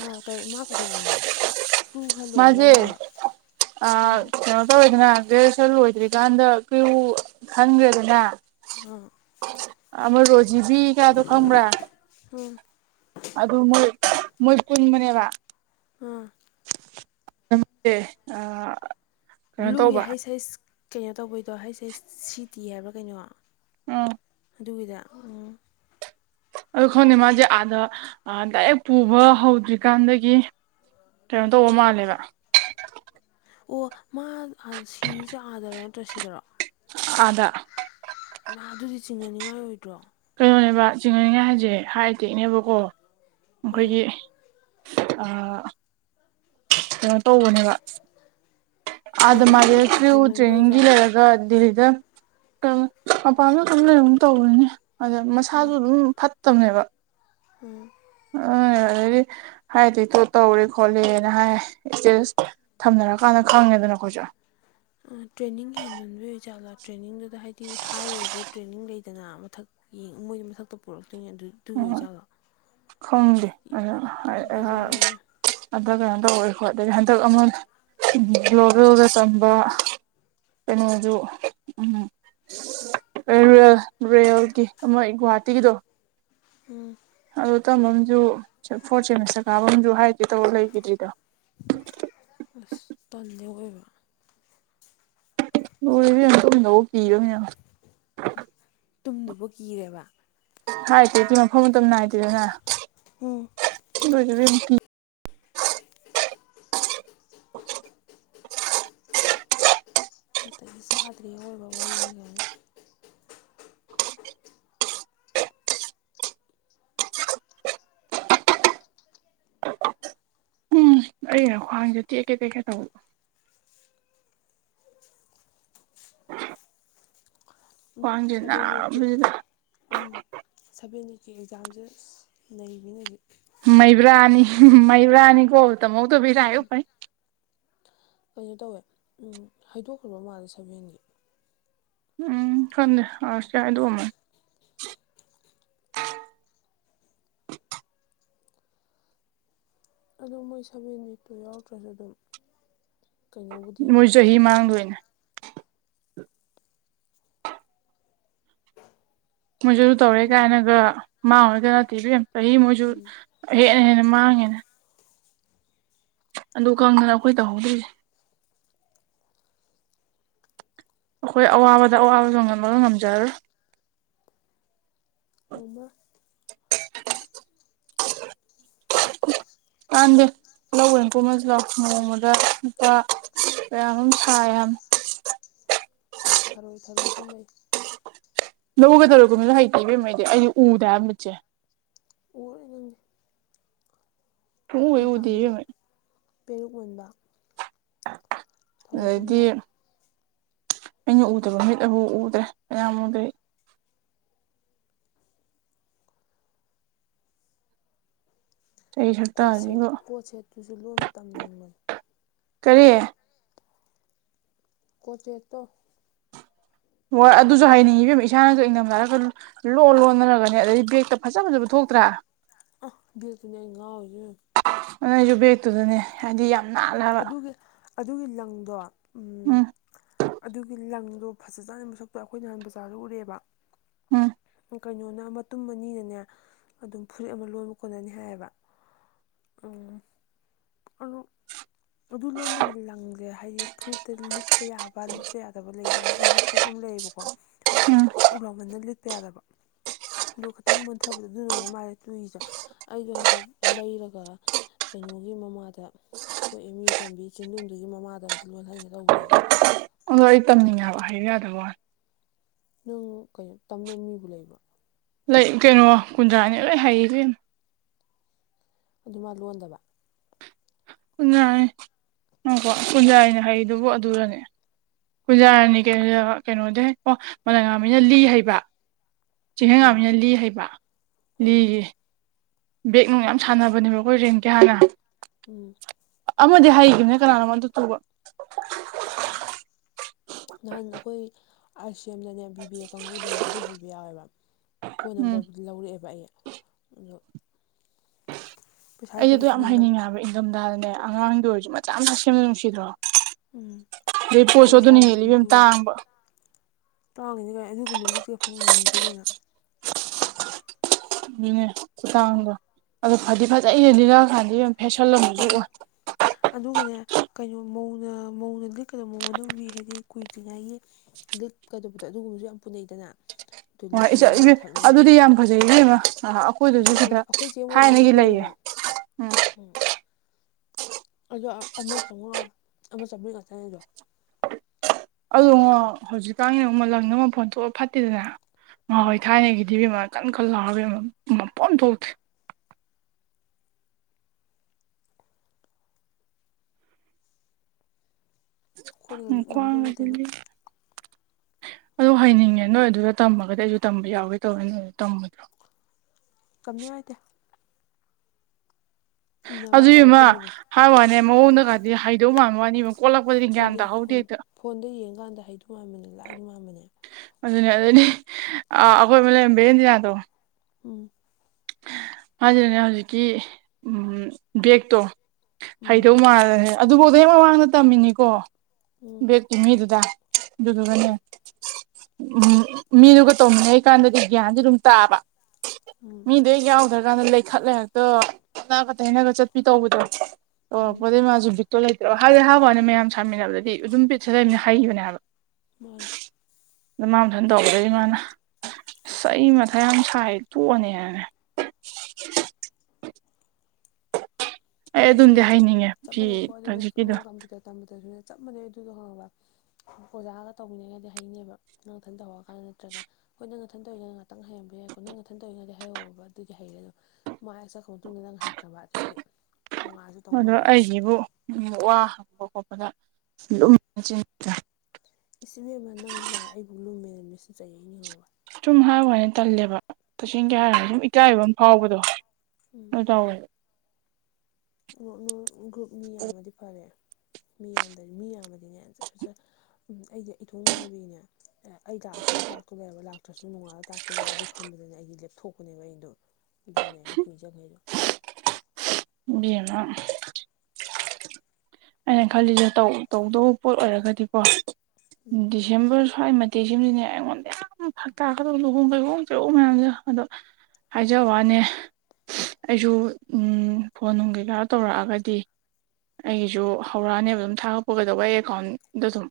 ꯑ ꯀꯩ ꯃꯥ ꯀꯩꯗꯧꯋꯦꯕ ꯕ꯭ꯂꯨ ꯈꯔ ꯂꯣꯏꯔꯒ ꯃꯥꯖꯦ ꯍꯥꯏꯔꯣ ꯑ ꯑꯥ ꯀꯩꯅꯣ ꯇꯧꯋꯦꯗꯅ ꯒ꯭ꯔꯦꯖꯨꯁꯟ ꯂꯣꯏꯗ꯭ꯔꯤꯀꯥꯟꯗ ꯀ꯭ꯔꯤꯌꯨ ꯈꯟꯒ꯭ꯔꯦꯗꯅ ꯎꯝ ꯑꯃ ꯔꯣꯖꯤꯕꯤ ꯀꯗꯣ ꯈꯪꯕꯔꯥ ꯑꯥ ꯑꯗꯨ ꯃꯣꯏ ꯃꯣꯏ ꯄꯨꯟꯕꯅꯦꯕ ꯑꯥ [unintelligible] ꯑ ꯕ꯭ꯂꯨꯒꯤ ꯍꯩꯁ ꯍꯩꯁ ꯀꯩꯅꯣ ꯇꯧꯕꯩꯗꯣ ꯍꯩꯁ ꯍꯩꯁ ꯁꯤ ꯇꯤ ꯍꯥꯏꯕ꯭ꯔꯥ ꯀꯩꯅꯣ ꯎꯝ ꯑꯗꯨꯒꯤꯗ ꯎꯝ ꯑꯗꯨ ꯈꯪꯗꯦ ꯃꯥꯁꯦ ꯑꯥꯗ ꯑ ꯗꯥꯏꯔꯦꯛ ꯄꯨꯕ ꯍꯧꯗ꯭ꯔꯤꯀꯥꯟꯗꯒꯤ ꯀꯩꯅꯣ ꯇꯧꯕ ꯃꯥꯜꯂꯦꯕ ꯑꯣ ꯃꯥ ꯑ ꯁꯤꯔꯤꯁꯦ ꯑꯥꯗꯔꯣ ꯅꯠꯇ꯭ꯔ ꯁꯤꯗꯔꯣ ꯑꯥꯗ ꯏꯃꯥ ꯑꯗꯨꯗꯤ ꯆꯤꯡꯅꯅꯤꯡꯉꯥꯏ ꯑꯣꯏꯗ꯭ꯔꯣ ꯀꯩꯅꯣꯅꯦꯕ ꯆꯤꯡꯅꯅꯤꯡꯉꯥꯏ ꯍꯥꯏꯁꯦ ꯍꯥꯔꯠ ꯑꯦꯇꯦꯛꯅꯦꯕꯀꯣ ꯑꯥ ꯑꯩꯈꯣꯏꯒꯤ ꯑ ꯀꯩꯅꯣ ꯇꯧꯕꯅꯦꯕ ꯑꯥꯗ ꯃꯥꯁꯦ ꯇ꯭ꯔꯦꯅꯤꯡꯗꯣ ꯀ꯭ꯔꯤꯌꯨ ꯍꯦꯟꯃꯟꯕꯩ ꯇ꯭ꯔꯦꯅꯤꯡꯒꯤ ꯑꯣꯏꯖꯥꯠꯂꯥ ꯂꯩꯔꯛ ꯔ ꯗꯤꯗ ꯀꯩꯅꯣ ꯃꯄꯥꯟ ꯑꯗꯨꯝ ꯂꯩꯔꯛꯒꯨꯝ ꯇꯧꯕꯅꯤꯅꯦ ꯑꯗ ꯃꯁꯥꯁꯨ ꯑꯗꯨꯝ ꯐꯠꯇꯕꯅꯦꯕ ꯎꯝ ꯑ ꯑꯗꯩꯗꯤ ꯍ꯭ꯔꯥꯠ ꯑꯦꯛꯇꯦꯛꯇꯣ ꯇꯧꯔꯦ ꯈꯣꯠꯂꯦꯅ ꯍꯥꯏ ꯏꯁꯇꯦꯇꯁ ꯊꯝꯅꯔꯀꯥꯟꯗ ꯈꯪꯉꯦꯗꯅ ꯑꯩꯈꯣꯏꯖꯨ ꯑ ꯇ꯭ꯔꯦꯅꯤꯡ ꯍꯦꯟꯃꯟꯕꯩ ꯑꯣꯏꯖꯥꯠꯂꯥ ꯇ꯭ꯔꯦꯅꯤꯡꯗꯨꯗ ꯍꯥꯏꯗꯤ ꯍꯥꯏ ꯑꯣꯏꯕ ꯇ꯭ꯔꯦꯅꯤꯡ ꯂꯩꯗꯅ ꯃꯊꯛ ꯌꯦꯡ ꯃꯣꯏ ꯃꯊꯛꯇ ꯄꯨꯔꯛꯇꯣꯏꯅꯤ ꯑꯗꯨ ꯑꯗꯨꯒꯤ ꯑꯣꯏꯖꯥꯠꯂꯣ ꯈꯪꯗꯦ ꯑꯁ ꯀꯤꯕꯨ ꯀꯤꯖꯔꯦ ꯏꯕꯦꯝ ꯑꯗ ꯀꯩꯅꯣ ꯇꯧꯋꯦ ꯈꯣꯠꯂꯦ ꯍꯟꯗꯛ ꯑꯃ ꯒ꯭ꯂꯣꯕꯦꯜꯗ ꯇꯝꯕ ꯀꯩꯅꯣꯖꯨ ꯎꯝ ꯔꯨꯔꯦꯜ ꯔꯨꯔꯦꯜꯒꯤ ꯑꯃ ꯑꯩ ꯒꯨꯋꯥꯍꯥꯇꯤꯒꯤꯗꯣ ꯎꯝ ꯑꯗ ꯇꯝꯕ ꯑꯃꯖꯨ ꯐꯣꯔ ꯁꯦꯃꯤꯁꯇꯔ ꯀꯥꯕ ꯑꯃꯖꯨ ꯍ꯭ꯔꯥꯠ ꯑꯦꯇꯦꯛ ꯇꯧꯔ ꯂꯩꯒ꯭ꯔꯤꯗꯤꯗꯣ ꯑꯁ ꯇꯟꯂꯦ ꯑꯑꯣꯏꯕ ꯂꯣꯏꯔꯦ ꯏꯕꯦꯝꯃꯥ ꯇꯨꯝꯗꯧ ꯕꯧꯛ ꯀꯤꯕ ꯑꯃ ꯌꯥꯎꯔꯦ ꯇꯨꯝꯗꯨꯕꯧ ꯀꯤꯔꯦꯕ ꯍ꯭ꯔꯥꯠ ꯑꯦꯇꯦꯛꯇꯤ ꯃꯐꯝ ꯃꯇꯝ ꯅꯥꯏꯗꯦꯗꯅ ꯎꯝ [unintelligible] ꯖꯨꯠ ꯆꯥꯗ꯭ꯔ‌ꯦ ꯑꯑꯣꯏꯕ ꯋꯥꯔꯤꯅꯤ ꯒꯥꯏꯅ ꯎꯝ ꯑꯩꯅ ꯈ꯭ꯋꯥꯡꯖꯦ ꯇꯦꯛꯀꯦ ꯇꯦꯛꯀꯦ ꯇꯧꯕ [inaudible] ꯈ꯭ꯋꯥꯡꯁꯦ ꯁꯕꯦꯟ ꯅꯤꯇ‌ꯦ ꯅꯥꯕꯁꯤꯗ ꯎꯝ ꯁꯚꯦꯟ ꯅꯤꯠꯀꯤ ꯑꯦꯛꯖꯥꯝꯖ‌ꯦ ꯑꯁ ꯅꯩꯕꯤꯅꯤ ꯍꯧꯖꯤꯛ ꯃꯩꯕ꯭ꯔꯥꯅꯤ ꯃꯩꯕ꯭ꯔꯥꯅꯤꯀꯣ ꯇꯥꯝꯍꯧ ꯗꯕ ꯏꯔꯥꯏꯕꯛ ꯐꯩ ꯀꯩꯅꯣ ꯇꯧꯋꯦ ꯎꯝ ꯍꯥꯏꯗꯣꯛꯈ꯭ꯔꯕ ꯃꯥꯜꯂꯦ ꯁꯚꯦꯟꯒꯤ ꯎꯝ ꯈꯡꯗꯦ ꯑꯁ ꯇꯤ ꯑꯗꯨꯒꯨꯝꯕꯅ‌ꯦ ꯑꯗꯣ ꯃꯣꯏ ꯁꯕꯦꯟ ꯅꯤꯠꯇꯣ ꯌꯥꯎꯗ꯭ꯔꯁꯨ ꯑꯗꯨꯝ ꯀꯩꯅꯣꯕꯨꯗꯤ ꯃꯣꯏ ꯆꯍꯤ ꯎꯝ ꯃꯥꯡꯗꯣꯏꯅꯦ ꯃꯣꯏꯖꯨ ꯑꯗꯨ ꯇꯧꯔꯦ ꯆꯞ ꯃꯥꯟꯅꯩ ꯀꯥꯏꯅꯒ ꯃꯥꯡꯉꯥꯔ‌ꯣꯏꯒ ꯅꯠꯇꯦ ꯏꯕꯦꯝꯃ ꯆꯍꯤ ꯃꯣꯏꯖꯨ ꯎꯝ ꯍꯦꯟꯅ ꯍꯦꯟꯅ ꯃꯥꯡꯉꯦꯅ‌ꯦ ꯑꯗꯨ ꯈꯪꯗꯅ ꯑꯩꯈꯣꯏ ꯇꯧꯍꯧꯗ‍꯭ꯔꯤꯁ‌‌ꯦ ꯑꯩꯈꯣꯏ ꯑꯋꯥꯕꯗ ꯑꯋꯥꯕꯖꯨ ꯉꯝꯃꯔ‌ꯣꯏ ꯉꯝꯖꯔꯔꯣꯏ [unintelligible] [inaudible] ꯄꯥꯝꯗ‌ꯦ ꯂꯧꯑꯣꯏ ꯀꯨꯃꯖꯤ ꯂꯥꯎ ꯅꯣꯡꯃꯗ ꯂꯨꯄꯥ ꯀꯌꯥ ꯅ‌ꯣꯝ ꯁꯥꯏ ꯍꯥꯏꯕꯅ‌ꯦ ꯊꯔꯣꯏ ꯊꯔꯣꯏ ꯈꯨꯟꯕꯩ ꯂꯧꯒꯗꯧ ꯀꯨꯝꯕꯖꯨ ꯍꯩꯇ‌ꯦ ꯏꯕ‌ꯦꯝꯃ ꯑꯩꯗꯤ ꯑꯩꯗꯤ ꯎꯗ‌ꯦ ꯍꯥꯏꯕ ꯃꯨꯠꯁꯦ [unintelligible] ꯁꯨꯡꯎ ꯑꯩ ꯍꯦꯛ ꯎꯗꯦ ꯄꯥꯝꯃꯤꯖ‌ꯦ ꯏꯕꯦꯝꯃ ꯄꯤꯔꯨꯛ ꯃꯟꯕ ꯑꯗꯩꯗꯤ ꯈꯨꯟꯕ ꯑꯩꯅ ꯎꯗꯕ ꯃꯤꯠ ꯑꯕꯨ ꯎꯗ꯭ꯔꯦ ꯃꯌꯥꯝꯕꯗꯩ ꯆꯍꯤ ꯀꯣꯠ ꯁꯦꯠ ꯁꯛꯇꯁꯤꯒ ꯀꯣꯠ ꯁꯦꯠꯇꯨꯖꯨ ꯂꯣꯟꯕ ꯇꯝꯅꯤꯡꯕꯅ‌ꯦ ꯀꯔꯤ ꯀꯣꯇ‌ꯦꯛ ꯇꯣ ꯍ‌ꯣꯏ ꯑꯗꯨꯁꯨ ꯍꯥꯏꯅꯤꯡꯉꯤꯕ ꯏꯕ‌ꯦꯝꯃ ꯏꯁꯥꯅꯁꯨ ꯑꫯꯡꯗꯝꯗ ꯈ ꯂꯣꯟ ꯂꯣꯟꯗꯅꯒ‌ꯅ‌ꯦ ꯑꯗꯩꯗꯤ ꯕꯦꯒꯛꯇ ꯐꯖ ꯐꯖꯕ ꯊꯣꯛꯇ꯭ꯔꯥ ꯑ ꯕ‌ꯦꯛꯇꯅꯦ ꯑꯩ ꯉꯥꯎꯔꯤꯖ‌ꯦ ꯑꯩꯖꯨ ꯕꯦꯛꯇꯨꯗꯅꯦ ꯍꯥꯏꯗꯤ ꯌꯥꯝ ꯅꯥꯜꯂꯦꯕ ꯑꯗꯨꯒꯤ ꯑꯗꯨꯒꯤ ꯂꯪꯗꯣ ꯎ ꯎꯝ ꯑꯗꯨꯒꯤ ꯂꯪꯗꯣ ꯐꯖꯖꯥꯅꯤ ꯃꯁꯛꯇ‌ꯣ ꯑꯩꯈꯣꯏ ꯅꯍꯥꯟ ꯖꯥꯔꯗ ꯎꯔꯦꯕ [inaudible] ꯀꯩꯅꯣꯅ ꯃꯇꯨꯝ ꯑꯅꯤꯅꯅꯦ ꯑꯗꯨꯝ ꯐꯨꯔꯤꯠ ꯑꯃ ꯂꯣꯟꯕ ꯀ‌ꯣꯟꯅꯅꯤ ꯍꯥꯏꯌꯦꯕ ꯎꯝ ꯑꯗꯨ ꯑꯗꯨ ꯂꯣꯟꯕꯒꯤ ꯂꯪꯖ‌ꯦ ꯍꯥꯏꯗꯤ ꯐꯨꯔꯤꯠꯇ ꯂꯤꯠꯄ ꯌꯥꯕ ꯂꯤꯠꯄ ꯌꯥꯗꯕ ꯂꯩꯖꯥꯠꯅꯤ ꯑꯩꯒꯤ ꯐꯨꯔꯤꯠ ꯑꯃ ꯂꯩꯌꯦꯕꯀꯣ ꯖꯆꯧ ꯎꯝ ꯖꯆꯧ ꯖꯧ ꯂꯥꯎꯃꯅ ꯂꯤꯠꯄ ꯌꯥꯗꯕ ꯑꯗꯨ‌ ꯈꯤꯇꯪ ꯃ‌ꯣꯟꯊꯕꯗꯣ ꯑꯗꯨ ꯑ‌ꯣꯏꯔ ꯃꯥꯜꯂꯦ ꯇꯨꯏꯖ ꯦ ꯑꯩꯗꯣ ꯍꯟꯇꯛ ꯂꯩꯔ ꯒ ꯀꯩꯅꯣꯒꯤ ꯃꯃꯥꯗ ꯑꯩꯈ‌ꯣꯏ ꯑꯦꯝ ꯌꯨ ꯇꯝꯕꯤ ꯆꯤꯟꯗꯨꯨꯝꯗꯨꯒꯤ ꯃꯃꯥꯗ ꯑꯝꯇ ꯂꯣꯟꯍꯟꯒꯦ ꯇꯧꯕꯅꯦꯕ ꯑꯗꯣ ꯑꯩ ꯇꯝꯅꯤꯡꯉꯦ ꯍꯥꯏꯕ ꯍꯩꯌ‌ꯣ ꯌꯥꯗꯕꯩ ꯋꯥꯅ‌ꯦ ꯅꯪ ꯀꯩꯅꯣ ꯇꯝꯅꯕ ꯃꯤꯕꯨ ꯂꯩꯕ꯭ꯔ‌ꯣ ꯂꯩ ꯀꯩꯅꯣ ꯀꯨꯟꯗ꯭ꯔꯥꯅꯤ ꯂꯣꯏ ꯍꯩ ꯏꯕ‌ꯦꯃ ꯑꯗꯨꯃ ꯂꯣꯟꯗꯕ ꯀꯨꯟꯖ꯭ꯔꯥꯅꯤ ꯉꯥꯏꯈ‌ꯣ ꯀꯨꯟꯖ꯭ꯔꯥꯅꯤ ꯍꯩꯔꯤꯗꯨꯕ‌ꯣ ꯑꯗꯨꯔꯅꯦ ꯀꯨꯟꯖꯥꯔꯥꯅꯤ ꯀꯩꯅꯣ ꯀꯩꯅꯣꯗꯩ ꯑꯣ ꯃꯥꯂꯦꯝꯉꯥꯟꯕꯤꯅ ꯂꯤ ꯍꯩꯕ ꯎꯝ ꯆꯤꯡꯈꯩꯉꯥꯟꯕꯤꯅ ꯂꯤ ꯍꯩꯕ꯭ꯔ ꯑꯥ ꯂꯤꯒꯤ ꯕꯦꯛ ꯅꯨꯡ ꯌꯥꯝ ꯁꯥꯟꯅꯕꯅꯦꯕ ꯑꯩꯈꯣꯏ ꯔꯦꯟ ꯀꯤ ꯍꯥꯟꯅ ꯎꯝ ꯑꯃꯗꯤ ꯍꯥꯏꯈꯤꯕꯅꯦ ꯀꯅꯥꯅꯣꯃ ꯑꯗꯨ ꯇꯨꯕ ꯅꯍꯥꯟ ꯑꯩꯈꯣꯏ ꯑꯥꯏ ꯁꯤ ꯑꯦꯝꯗꯅꯦ ꯕꯤ ꯕꯤ ꯑꯦ ꯀꯥꯡꯒꯨꯗꯅꯦ ꯑꯗꯨ ꯍꯩꯕ ꯌꯥꯎꯋꯦꯕ ꯐꯣꯟ ꯎꯝ ꯅꯝꯕꯔꯕꯨꯗꯤ ꯂꯧꯔꯛꯑꯦꯕ ꯑꯩ ꯑꯗꯣ ꯄꯩꯁꯥ ꯂꯩꯇꯕꯩ ꯇꯨꯍꯟꯗꯕ ꯅꯤꯡꯗꯝꯗꯥꯗꯅꯦ ꯑꯉꯥꯡꯒꯤ ꯑꯣꯏꯔꯁꯨ ꯃꯆꯥ ꯃꯆꯥ ꯁꯦꯝꯕꯗꯣ ꯅꯨꯡꯁꯤꯗ꯭ꯔꯣ ꯎꯝ ꯑꯗꯩ ꯄꯣꯠꯁꯨ ꯑꯩꯈꯣꯏ ꯑꯗꯨꯅ ꯏꯁꯥꯒꯤꯁꯨ ꯍꯦꯜꯂꯤ ꯏꯕꯦꯝꯃ ꯇꯥꯡꯕ ꯇꯥꯡꯗꯗꯤ ꯀꯩꯅꯣ ꯑꯗꯨꯒꯨꯝꯕ ꯂꯤ ꯆꯦꯐꯣꯡ ꯉꯝꯗꯦ ꯀꯪꯅꯣ ꯌꯦꯡꯉꯦ ꯈꯨꯇꯥꯡꯗꯣ ꯑꯗꯣ ꯐꯗꯤ ꯐꯖꯩꯌꯦ ꯂꯤꯜꯂꯛꯑꯀꯥꯟꯗꯤ ꯏꯕꯦꯝꯃ ꯐꯦꯁꯜꯂꯝꯖꯨ ꯑꯗꯨ ꯑꯣꯏ ꯑꯗꯨꯒꯅꯦ ꯀꯩꯅꯣ ꯃꯧꯅ ꯃꯧꯅ ꯂꯤꯛꯀꯗ ꯃꯧ ꯑꯅꯧꯕꯤ ꯍꯥꯏꯗꯤ ꯀꯨꯏꯗ꯭ꯔꯤꯉꯩꯒꯤ ꯂꯤꯠ ꯀꯗꯧꯕꯗꯣ ꯑꯗꯨꯒꯨꯝꯕꯁꯨ ꯌꯥꯝ ꯄꯨꯅꯩꯗꯅ ꯑꯗꯨ ꯍꯣꯏ ꯂꯤꯁꯤꯡ ꯏꯁ ꯑꯃ ꯏ ꯃꯊꯛꯅꯦ ꯌꯦꯡꯉꯣ ꯑꯗꯨꯗꯤ ꯌꯥꯝ ꯐꯖꯩꯌꯦ ꯏꯕꯦꯝꯃ ꯑꯩꯈꯣꯏꯗꯁꯨ ꯂꯤꯁꯤꯡ ꯑꯃ ꯁꯤꯗ ꯑꯩꯈꯣꯏ ꯊꯥꯏꯅꯒꯤ ꯂꯩꯌꯦ ꯎꯝ ꯍꯨꯝ ꯑꯗꯣ ꯑꯃ ꯆꯧꯉꯥ ꯑꯃ ꯆꯥꯃ꯭ꯔꯤ ꯉꯥꯛꯇꯅꯦ ꯑꯗꯣ ꯑꯗꯨꯉꯣ ꯍꯧꯖꯤꯛꯀꯥꯟꯒꯤꯅ ꯃꯨꯛ ꯂꯪꯗ ꯃꯐꯣꯟ ꯊꯣꯛꯑ ꯐꯠꯇꯦꯗꯅ ꯎꯝ ꯉꯍꯥꯋꯥꯏ ꯊꯥꯏꯅꯒꯤꯗꯤ ꯏꯕꯦꯝꯃꯥ ꯀꯟ ꯀꯟ ꯂꯥꯎꯔꯒ ꯌꯦꯡꯉꯣ ꯃꯐꯣꯟ ꯑꯝ ꯊꯣꯛꯇꯦ ꯑꯩꯈꯣꯏꯅ ꯎꯝ ꯂꯤꯛ ꯈ꯭ꯋꯥꯡ ꯉꯝꯗꯧ ꯅꯠꯇꯦ ꯑꯗꯣ ꯒꯨꯂꯤ ꯑꯗꯨ ꯍꯥꯏꯅꯤꯡꯉꯦ ꯅꯣꯏ ꯑꯗꯨꯗ ꯇꯝꯃꯒꯗꯤ ꯑꯩꯁꯨ ꯇꯝꯕ ꯌꯥꯎꯒꯦ ꯇꯧꯅꯦ ꯅꯣꯏ ꯑꯗ ꯇꯝꯃꫭꯏꯗ꯭ꯔꯣ ꯇꯝꯅꯤ ꯍꯥꯏꯇꯦ ꯏꯅꯕ ꯑꯗꯨ ꯈꯛꯇꯤ ꯏꯕꯦꯝꯃ ꯍꯩꯕꯅꯦ ꯍꯥꯏ ꯋꯥꯅꯦ ꯃꯑꯣꯡꯗꯒꯗꯤ ꯍꯩꯗꯧ ꯃꯥꯟꯕ ꯋꯥꯅꯤ ꯐꯣꯟꯗꯩ ꯐꯣꯟ ꯐꯣꯟꯗ ꯌꯦꯡꯀꯥꯟꯗ ꯍꯩꯗꯧ ꯃꯥꯟꯕꯅꯦ ꯂꯥꯏꯗꯧ ꯃꯥꯟꯕꯅꯦ ꯑꯗꯨꯅꯦ ꯑꯗꯨꯗꯩꯗꯤ ꯑ ꯑꯈꫭꯏ ꯂꯩꯔꯝ ꯕꯦꯔꯦꯟꯗꯤꯅꯥꯗꯣ ꯎꯝ ꯃꯥꯁꯤꯅꯥꯅꯦ ꯍꯧꯖꯤꯛꯀꯤ ꯎꯝ ꯕꯦꯛꯇꯣ ꯎꯝ ꯍꯩꯗꯧ ꯃꯥꯜꯂꯦꯅ ꯑꯗꯨꯕꯣꯖꯩ ꯃꯃꯥꯡꯗ ꯇꯝꯃꯤꯅꯤꯀꯣ ꯎꯝ ꯕꯦꯒꯀꯤ ꯃꯤꯗꯨꯗ ꯎꯝ ꯑꯗꯨꯗꯨꯒꯅꯦ ꯎꯝ ꯃꯤꯗꯨꯒ ꯇꯧꯃꯤꯟꯅꯩꯀꯥꯟꯗꯗꯤ ꯒ꯭ꯌꯥꯟꯗꯤ ꯑꯗꯨꯝ ꯇꯥꯕ ꯎꯝ ꯃꯤꯗꯨ ꯍꯦꯛ ꯌꯥꯎꯗ꯭ꯔꯀꯥꯟꯗ ꯂꯩꯈꯠꯂ ꯍꯦꯛꯇ ꯑꫭꯟꯅꯥꯒ ꯇꯩꯅꯒ ꯆꯠꯄꯤ ꯇꯧꯕꯗꯣ ꯎꯝ ꯇꯧꯔꯛꯄꯗꯩ ꯃꯥꯁꯨ ꯕꯤꯠꯇꯣ ꯂꯩꯇ꯭ꯔꯕ ꯍꯥꯏꯕꯗꯤ ꯍꯥꯏꯕ ꯋꯥꯅꯤ ꯃꯌꯥꯝ ꯁꯥꯃꯤꯟꯅꯕꯗꯗꯤ ꯑꯗꯨꯝ ꯕꯤꯠꯁꯤ ꯂꯩꯕꯅꯤ ꯍꯩꯕꯅꯦ ꯍꯥꯏꯕ ꯃꯥꯟꯅꯤ ꯗ ꯃꯥ ꯃꯊꯟ ꯇꯧꯕꯗꯩ ꯃꯥꯅ ꯑꯁ ꯑꯩ ꯃꯊꯥ ꯌꯥꯝ ꯁꯥꯏ ꯇꯣꯛꯑꯅꯤ ꯍꯥꯏꯃꯤ ꯑꯗꯨꯝꯗꯤ ꯑꯗꯨꯗꯤ ꯆꯞ ꯍꯩꯅꯤꯡꯉꯦ ꯆꯞ ꯐꯤ ꯃꯥꯟꯅꯩꯀꯣ ꯑꯗꯨꯅꯦ ꯑꯗꯨ ꯍꯧꯖꯤꯛꯀꯤꯗꯣ ꯀꯝꯄ꯭ꯌꯨꯇꯔ ꯇꯝꯕꯗꯁꯨꯅꯦ ꯆꯞ ꯃꯥꯟꯅꯩ ꯑꯗꯨꯗꯣ ꯈꯪꯉꯕ ꯑꯣꯖꯥꯒ ꯇꯧꯃꯤꯟꯅꯩꯉꯩꯗꯤ ꯍꯩꯅꯦꯕ ꯅꯪꯊꯟ ꯇꯍꯧꯔꯀꯥꯟꯗ ꯅꯠꯇ꯭ꯔꯒ ꯍꯣꯏ ꯅꯪ ꯅꯊꯟ ꯇꯧꯔꯤꯉꯩ ꯉꯥꯛꯇꯪ ꯍꯩꯔꯝꯕ ꯌꯥꯏꯀꯣ ꯅꯪ ꯅꯊꯟ ꯇꯔꯤꯉꯩꯗ ꯍꯩꯍꯧꯔꯕ ꯑꯗꯨꯗꯤ ꯍꯩꯔꯦ ꯑꯗꯨꯝ ꯃꯥꯏ ꯍꯦꯛ ꯆꯠꯈ꯭ꯔ ꯃꯇꯨꯡꯗ ꯅꯪ ꯍꯩꯇ꯭ꯔꯕ ꯑꯗꯒꯤ ꯑꯗꯣ ꯑꯩꯒꯤꯕꯨ ꯋꯥ ꯍꯪꯕ ꯈꯣꯠꯄꯗ ꯂꯨꯝꯕꯖꯤꯅꯤꯗ ꯏꯁ ꯏꯕꯦꯝꯃ ꯅꯪꯗꯤ ꯂꯥꯏꯔ ꯑꯩꯕꯨ ꯂꯨꯝꯃꯦꯅ ꯃꯤꯁꯅ ꯆꯩꯔꯩꯅꯤ ꯈꯪꯉꯕ ꯁꯨꯝ ꯍꯥꯏꯋꯥꯅꯤ ꯇꯜꯂꯦꯕ ꯇꯁꯦꯡꯀꯤ ꯍꯥꯏꯔꯒ ꯁꯨꯝ ꯏꯀꯥꯏꯕꯝ ꯐꯥꯎꯕꯗꯣ ꯑꯗꯨ ꯇꯧꯋꯦꯕ [unintelligible] ꯒ꯭ꯔꯨꯞ ꯃꯤ ꯌꯥꯝꯃꯗꯤ ꯐꯔꯦ ꯃꯤ ꯌꯥꯝꯗ꯭ꯔꯗꯤ ꯃꯤ ꯌꯥꯝꯃꯗꯤꯅꯦ ꯖꯔ ꯖꯔ ꯎꯝ ꯑꯩꯗꯤ ꯏꯊꯣꯡ ꯉꯥꯏꯕꯩꯅꯦ ꯑꯩ ꯂꯥꯛꯑꯁꯨ ꯑꯩ ꯇꯥꯛꯇꯧꯂꯩꯕ ꯂꯥꯛꯇ꯭ꯔꯁꯨ ꯅꯣꯡꯉꯥꯂꯒ ꯇꯥꯛ__ ꯂꯩ ꯑꯗꯨ ꯈꯟꯕꯗꯅꯦ ꯑꯩꯒꯤ ꯂꯦꯞꯊꯣꯛꯄꯅꯦꯕ ꯑꯩꯗꯣ ꯑꯗꯨꯗꯅꯦ ꯑꯩ ꯀꯨꯏ ꯆꯈꯩꯗꯣ ꯏꯕꯦꯝꯃ ꯑꯩꯅ ꯈꯜꯂꯤꯖꯦ ꯇꯧ ꯇꯧꯗꯧꯕ ꯄꯣꯠ ꯑꯣꯏꯔꯒꯗꯤꯀꯣ ꯗꯤꯁꯤ__ ꯗꯤꯁꯦꯝꯕꯔ ꯁ꯭ꯋꯥꯏ ꯃꯇꯦꯛꯁꯤꯃꯗꯤꯅꯦ ꯑꯩꯉꯣꯟꯗ ꯌꯥꯝ ꯐꯛ ꯇꯥꯛꯀꯗꯧ ꯂꯨꯍꯣꯡ ꯀꯩꯍꯣꯡ ꯆꯩꯍꯣꯡ ꯃꯌꯥꯝꯖꯦ ꯑꯗꯣ ꯍꯥꯏꯖꯕ ꯋꯥꯅꯦ ꯑꯩꯁꯨ ꯎꯝ ꯐꯣꯟ ꯅꯨꯡ ꯀꯩꯀꯥ ꯇꯧꯔꯛꯑꯒꯗꯤ ꯑꯩ__ ꯖꯨ ꯍꯧꯔꯛꯑꯅꯦꯕ ꯑꯗꯨꯝ ꯊꯥꯒꯠꯄ ꯀꯩꯗꯧꯕ ꯑꯩ ꯑꯦꯀꯥꯎꯟꯗꯨꯗꯨꯝ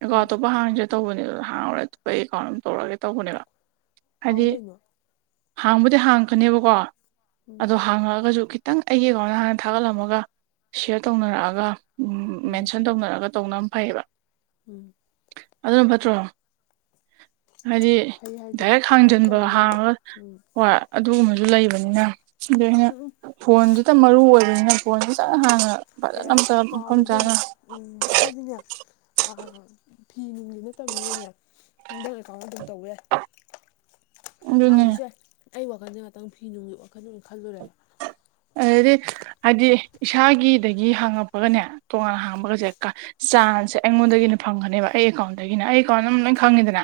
ꯑꯦꯀꯥꯎꯟ ꯎꯝ ꯑꯇꯣꯞꯄ ꯍꯥꯡ__ ꯇꯧꯕꯅꯦ ꯑꯗꯨ ꯍꯥꯡꯉꯔꯣꯏ ꯑꯇꯣꯞꯄ ꯑꯩꯒꯤ ꯑꯦꯀꯥꯎꯟ ꯑꯃ ꯇꯧꯔꯛꯑꯒꯦ ꯇꯧꯕꯅꯦꯕ ꯍꯥꯎ ꯍꯥꯏꯗꯤ ꯀꯩꯅꯣ ꯍꯥꯡꯕꯨꯗꯤ ꯍꯥꯡꯉꯛꯀꯅꯦꯕꯀꯣ ꯎꯝ ꯑꯗꯣ ꯍꯥꯡꯉꯛꯑꯒꯁꯨ ꯈꯤꯠ__ ꯇꯪ ꯑꯩꯒꯤ ꯑꯦꯀꯥꯎꯟꯗ ꯍꯥꯟꯅ ꯊꯥꯒꯠꯂꯝꯃꯒ ꯁꯤꯌꯔ ꯇꯧꯅꯔꯛꯑꯒ ꯎꯝ ꯃꯦꯟꯁꯟ ꯇꯧꯅꯔꯒ ꯇꯧꯅꯝ ꯐꯩꯌꯦꯕ ꯎꯝ ꯑꯗꯨꯅ ꯐꯠꯇ꯭ꯔꯣ ꯍꯥꯏꯗꯤ ꯐꯩ ꯍꯥꯏꯗꯤ ꯗꯥꯏꯔꯦꯛ ꯍꯦꯛ ꯍꯥꯡꯖꯟꯕ ꯇꯧꯕꯒꯗꯤ ꯍꯥꯡꯉꯒ__ ꯎꯝ ꯍꯣꯏ ꯑꯗꯨꯒꯨꯝꯕꯕꯨ ꯂꯩꯕꯅꯤꯅ ꯑꯗꯨ ꯑꯩꯅ ꯎꯝ ꯎꯝ ꯐꯣꯟꯗꯨꯇ ꯃꯔꯨ ꯑꯣꯏꯕꯅꯤꯅ ꯐꯣꯟꯖꯤꯇꯪ ꯍꯥꯟꯅ ꯑꯦ ꯐꯖꯅ ꯑꯦ ꯑꯝꯇ ꯀꯥꯎꯋꯦ ꯃꯐꯝ ꯆꯥꯅ ꯏꯕꯦꯝꯃ ꯎꯝ ꯍꯥꯏꯗꯤꯅꯦ ꯑꯥ ꯑꯥ ꯑꯥ ꯐꯤ ꯅꯨꯡꯒꯤ ꯅꯠꯇꯝꯅꯤꯅꯅꯦ ꯅꯤꯡꯗꯜ ꯑꯦꯀꯥꯎꯟꯗ ꯑꯗꯨꯝ ꯇꯧꯕ ꯌꯥꯏ ꯑꯗꯨꯅꯦ ꯍꯥꯡꯗꯁꯨ ꯌꯥꯏ ꯑꯩ ꯋꯥꯈꯟꯖꯦ ꯉꯥꯛꯇꯪ ꯐꯤ ꯅꯨꯡꯒꯤ ꯋꯥꯈꯜꯗꯗꯨ ꯈꯜꯂꯨꯔꯦꯕ ꯑꯗꯨꯗꯤ ꯍꯥꯏꯗꯤ ꯏꯁꯥꯒꯤꯗꯒꯤ ꯍꯥꯡꯉꯛꯄꯒꯅꯦ ꯇꯣꯉꯥꯟ ꯍꯥꯡꯕꯒꯁꯦ ꯀꯥ__ ꯆꯥꯟꯁꯁꯦ ꯑꯩꯉꯣꯟꯗꯒꯤꯅ ꯐꯪꯒꯅꯦꯕ ꯑꯩ ꯑꯦꯀꯥꯎꯟꯗꯒꯤꯅ ꯑꯩ ꯑꯦꯀꯥꯎꯟ ꯑꯅꯨꯝ ꯂꯣꯏ ꯈꯪꯉꯤꯗꯦꯅ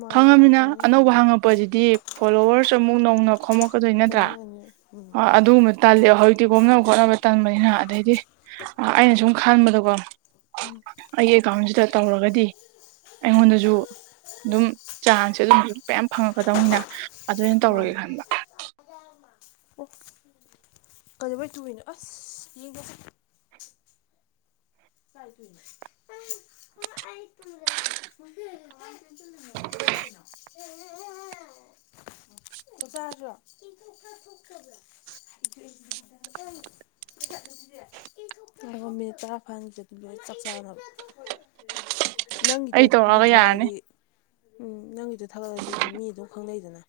ꯃꯥꯏ ꯅꯪ ꯈꯪꯉꯃꯤꯅ ꯑꯦꯀꯥꯎꯟ ꯑꯣꯏꯅ ꯑꯅꯧꯕ ꯍꯥꯡꯗꯣꯛꯑꯣ ꯍꯪꯉꯛꯄꯖꯤꯗꯤ ꯐꯣꯂꯣꯋꯔꯁ ꯑꯃꯨꯛ ꯅꯧꯅ ꯈꯣꯝꯃꯛꯀꯗꯣꯏ ꯅꯠꯇ꯭ꯔꯥ ꯈꯨꯝꯅꯅꯤ ꯎꯝ ꯑꯥ ꯑꯗꯨꯃ__ ꯇꯜꯂꯦ ꯍꯧꯖꯤꯛꯇꯤ ꯀꯣꯝꯅꯕ ꯈꯣꯠꯅꯕ ꯇꯟꯕꯅꯤꯅ ꯑꯗꯩꯗꯤ ꯑꯥ ꯑꯩꯅ ꯁꯨꯝ ꯈꯟꯕꯗꯀꯣ ꯎꯝ ꯑꯩꯒꯤ ꯑꯦꯀꯥꯎꯟꯖꯤꯗ ꯇꯧꯔꯒꯗꯤ ꯑꯩꯉꯣꯟꯗꯖꯨ ꯑꯗꯨꯝ ꯆꯥꯟꯁꯦ ꯑꯗꯨꯝ ꯃꯌꯥꯝ ꯐꯪꯉꯛꯀꯗꯧꯅꯤꯅ ꯑꯗꯨꯅ ꯇꯧꯔꯒꯦ ꯃꯥꯜꯂꯦ ꯈꯟꯕ ꯑꯣ ꯀꯩꯗꯧꯕꯩ ꯇꯨꯔꯤꯅꯣ ꯑꯁ ꯌꯦꯡꯒꯦꯁꯦ ꯀꯥꯏ ꯇꯨꯏꯅꯣ ꯑꯥ ꯃꯥ ꯑꯩ ꯇꯨꯔꯦ [unintelligible] ꯀꯥꯏꯗꯅꯣ ꯆꯥꯛꯆꯔꯖꯤꯔꯣ ꯏ ꯊꯣꯛꯄ꯭ꯔꯥ ꯊꯣꯛꯇꯕ꯭ꯔꯣ ꯏ ꯊꯣꯛꯑꯦ ꯁꯤꯗꯤ [unintelligible] ꯂꯣꯏ ꯇꯠꯂꯦ ꯁꯤꯗꯤ ꯏ ꯊꯣꯛꯄ꯭ꯔꯣ ꯉꯥꯏꯒꯣ ꯃꯤꯅꯤꯠ ꯇꯔꯥ ꯐꯍꯟꯒꯤꯖꯦ ꯂꯣꯏ ꯆꯥꯛ ꯆꯥꯅꯕ ꯅꯪꯒꯤꯗ ꯑꯩ ꯑꯗꯨꯨꯝ ꯇꯧꯔꯛꯑꯒ ꯌꯥꯔꯅꯤ ꯊꯥꯒꯠꯂꯗꯤ ꯎꯝ ꯅꯪꯒꯤꯗꯣ ꯊꯥꯒꯠꯂꯗꯤ ꯑꯗꯨꯝ ꯃꯤ ꯑꯗꯨꯝ ꯈꯪꯅꯩꯗꯅ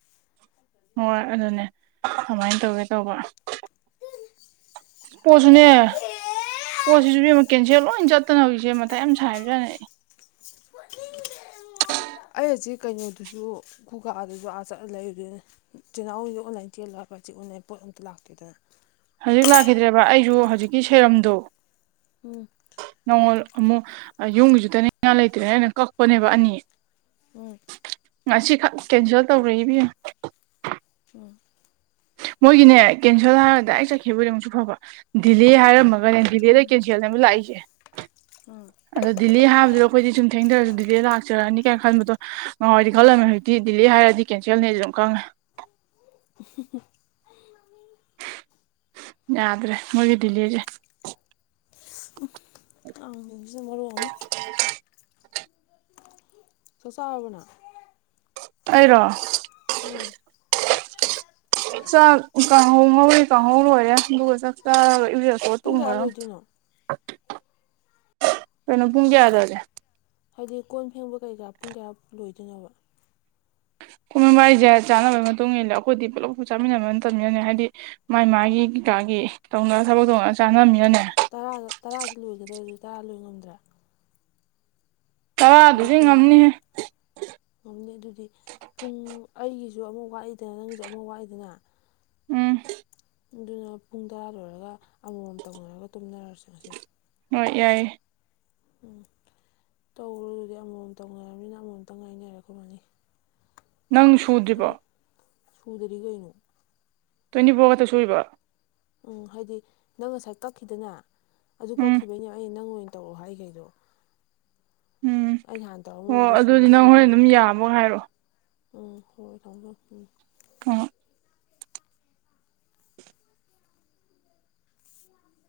ꯍꯣꯏ ꯑꯗꯨꯅꯦ ꯑꯃꯥꯏ ꯇꯧꯒꯦ ꯇꯧꯕ ꯄꯣꯠꯖꯨꯅꯦ ꯄꯣꯠꯁꯤꯁꯨ ꯏꯕꯦꯝꯃ ꯀꯦꯟꯁꯦꯜ ꯂꯣꯏ ꯆꯠꯇꯅ ꯍꯧꯖꯤꯛꯁꯦ ꯃꯊꯥ ꯌꯥꯝ ꯁꯥꯥꯏꯕ ꯖꯥꯠꯅꯤ ꯑꯩ ꯈꯣꯠꯅꯤꯡꯗꯦ ꯑꯩꯉꯣꯟꯗ ꯑꯩ ꯍꯧꯖꯤꯛ ꯀꯩꯅꯣꯗꯨꯁꯨ ꯈꯨꯒꯥꯗꯨꯖꯨ ꯑꯥ ꯆꯠꯂꯥ ꯂꯩꯔꯨꯗꯣꯏꯅꯦ ꯆꯦꯅꯥꯎꯒꯤꯖꯨ ꯑꯣꯟꯂꯥꯏꯟ ꯆꯦꯜꯂꯑꯕꯖꯤꯛ ꯑꯣꯟꯂꯥꯏꯟ ꯄꯣꯠ ꯑꯝꯇ ꯂꯥꯛꯇꯦꯗꯅ ꯍꯧꯖꯤꯛ ꯂꯥꯛꯈꯤꯗ꯭ꯔꯦꯕ ꯑꯩꯖꯨ ꯍꯧꯖꯤꯛꯀꯤ ꯁꯦꯔꯝꯗꯣ ꯎꯝ ꯅꯣꯡꯉꯣꯜ ꯑꯃꯨꯛ ꯑꯥꯌꯨꯝꯒꯤꯁꯨ ꯇꯩꯅꯤꯡꯉꯥ ꯂꯩꯇ꯭ꯔꯦꯅ ꯑꯩꯅ ꯀꯛꯄꯅꯦꯕ ꯑꯅꯤ ꯎꯝ ꯉꯁꯤ ꯈꯛ ꯀꯦꯟꯁꯦꯜ ꯇꯧꯔꯩ ꯏꯕꯦꯝꯃ ꯎꯝ ꯃꯣꯏꯒꯤꯅꯦ ꯀꯦꯟꯁꯦꯜ ꯍꯥꯏꯔꯒꯗ ꯗꯥꯏꯔꯦꯛ ꯆꯠꯈꯤꯕ ꯑꯣꯏꯗꯤ ꯑꯃꯨꯛꯁꯨ ꯐꯕꯥ ꯗꯤꯂꯦ ꯍꯥꯏꯔꯝꯃꯒꯅꯦ ꯗꯤꯂꯦꯗꯩ ꯀꯦꯟꯁꯦꯜꯅꯦꯕ ꯂꯥꯛꯏꯁꯦ ꯎꯝ ꯑꯗꯣ ꯗꯤꯂꯦ ꯍꯥꯏꯕꯗꯨꯗꯣ ꯑꯩꯈꯣꯏꯗꯤ ꯁꯨꯝ ꯊꯦꯡꯗꯔꯁꯨ ꯗꯤꯂꯦ ꯂꯥꯛꯆꯔꯅꯤ ꯀꯥꯏꯅ ꯈꯟꯕꯗꯣ ꯉꯍꯥꯋꯥꯏꯗꯤ ꯎꯝ ꯈꯜꯂꯝꯃꯦ ꯍꯧꯖꯤꯛꯇꯤ ꯗꯤꯂꯦ ꯍꯥꯏꯔꯗꯤ ꯀꯦꯟꯁꯦꯜꯅꯤ ꯑꯗꯨꯝ ꯈꯪꯉꯦ ꯌꯥꯗ꯭ꯔꯦ ꯃꯣꯏꯒꯤ ꯗꯤꯂꯦꯖꯦ [unintelligible] [inaudible] ꯆꯥꯛꯆꯥꯔꯕꯣ ꯅꯪ ꯑꯩꯔꯣ ꯎꯝ ꯆꯥꯛ ꯀꯥꯡꯍꯧ ꯉꯧꯔꯤ ꯀꯥꯡꯍꯧ ꯂꯣꯏꯔꯦ ꯑꯗꯨꯒ ꯆꯥꯛ ꯆꯥꯔꯒ ꯏꯔꯨꯖꯊꯣꯛ ꯑꯣ ꯄꯨꯡ ꯀꯌꯥ ꯇꯨꯝꯒ꯭ꯔꯥꯗꯧ ꯂꯣꯏꯗꯣꯏꯅꯣ ꯀꯩꯅꯣ ꯄꯨꯡ ꯀꯌꯥꯗ ꯑꯗꯨꯗꯤ ꯍꯥꯏꯗꯤ ꯀꯣꯟ ꯐꯦꯡꯕ ꯀꯩꯀꯥ ꯄꯨꯡ ꯀꯌꯥ ꯂꯣꯏꯗꯣꯏꯅꯣꯕ ꯀꯣꯟ ꯐꯦꯡꯕ ꯍꯥꯏꯁꯦ ꯆꯥꯅꯕꯒꯤ ꯃꯇꯨꯡ ꯏꯜꯂꯦ ꯑꯩꯈꯣꯏꯗꯤ ꯄꯨꯂꯞ ꯄꯨ ꯆꯥꯃꯤꯟꯅꯕ ꯅꯠꯇꯃꯤꯅꯅꯦ ꯍꯥꯏꯗꯤ ꯃꯥꯥꯏ ꯃꯥꯒꯤ ꯀꯩꯀꯥꯒꯤ ꯇꯧꯅꯔ ꯊꯕꯛ ꯇꯧꯅꯔ ꯆꯥꯟꯅꯃꯤꯅꯅꯦ ꯇꯔꯥꯗ ꯇꯔꯥꯗ ꯂꯣꯏꯒꯗ꯭ꯔꯗꯤ ꯇꯔꯥꯗ ꯂꯣꯏ ꯉꯝꯗ꯭ꯔꯦ ꯇꯔꯥꯗꯨꯗꯤ ꯑꯗꯨꯗꯤ ꯄꯨꯡ ꯉꯝꯅꯤꯍꯦ ꯉꯝꯅꯤ ꯑꯗꯨꯗꯤ ꯄꯨꯡ ꯑꯩꯒꯤꯁꯨ ꯑꯃ ꯋꯥꯠꯂꯤꯗꯅ ꯅꯪꯒꯤꯁꯨ ꯑꯃ ꯋꯥꯠꯂꯤꯗꯅ ꯎꯝ ꯑꯗꯨꯅ ꯄꯨꯡ ꯇꯔꯥ ꯂꯣꯏꯔꯒ ꯑꯃꯃꯝ ꯇꯧꯅꯔꯒ ꯇꯨꯝꯅꯔꯁꯦ ꯉꯁꯤ ꯍꯣꯏ ꯌꯥꯏꯌꯦ ꯎꯝ ꯇꯧꯔꯣꯗꯨꯗꯤ ꯑꯃꯃꯝ ꯇꯧꯅꯔꯕꯅꯤꯅ ꯑꯃꯃꯝꯇꯪ ꯉꯥꯏꯅꯔꯛꯈꯃꯅꯤ ꯎꯝ ꯅꯪ ꯁꯨꯗ꯭ꯔꯤꯕꯣ ꯊꯝꯃꯦ ꯁꯨꯗ꯭ꯔꯤ ꯀꯩꯅꯣ ꯇ꯭ꯋꯦꯟꯇꯤ ꯐꯣꯔ ꯈꯛꯇ ꯁꯨꯔꯤꯕꯣ ꯎꯝ ꯍꯥꯏꯗꯤ ꯅꯪ ꯉꯁꯥꯏ ꯀꯛꯈꯤꯗꯅ ꯑꯗꯨ ꯎꯝ ꯀꯛꯈꯤꯕꯩꯅꯦ ꯑꯩꯅ ꯅꯪ ꯑꯣꯏꯅ ꯇꯧꯔꯑꯣ ꯍꯥꯏꯈꯩꯗꯣ ꯎꯝ ꯑꯩ ꯍꯥꯟꯅ ꯑꯣ ꯇꯧꯔꯛꯑꯝꯃꯕꯨꯗꯤ ꯑꯗꯨꯗꯤ ꯁꯨꯕꯨꯗꯤ ꯅꯪ ꯍꯣꯔꯦꯟ ꯑꯗꯨꯝ ꯁꯨꯗꯣꯏꯅꯦꯕ ꯌꯥꯕꯒ ꯍꯥꯏꯔꯛꯑꯣ ꯎꯝ ꯍꯣꯏ ꯊꯝꯃꯃꯦ ꯊꯝꯃꯦ ꯎꯝ [unintelligible] [unintelligible]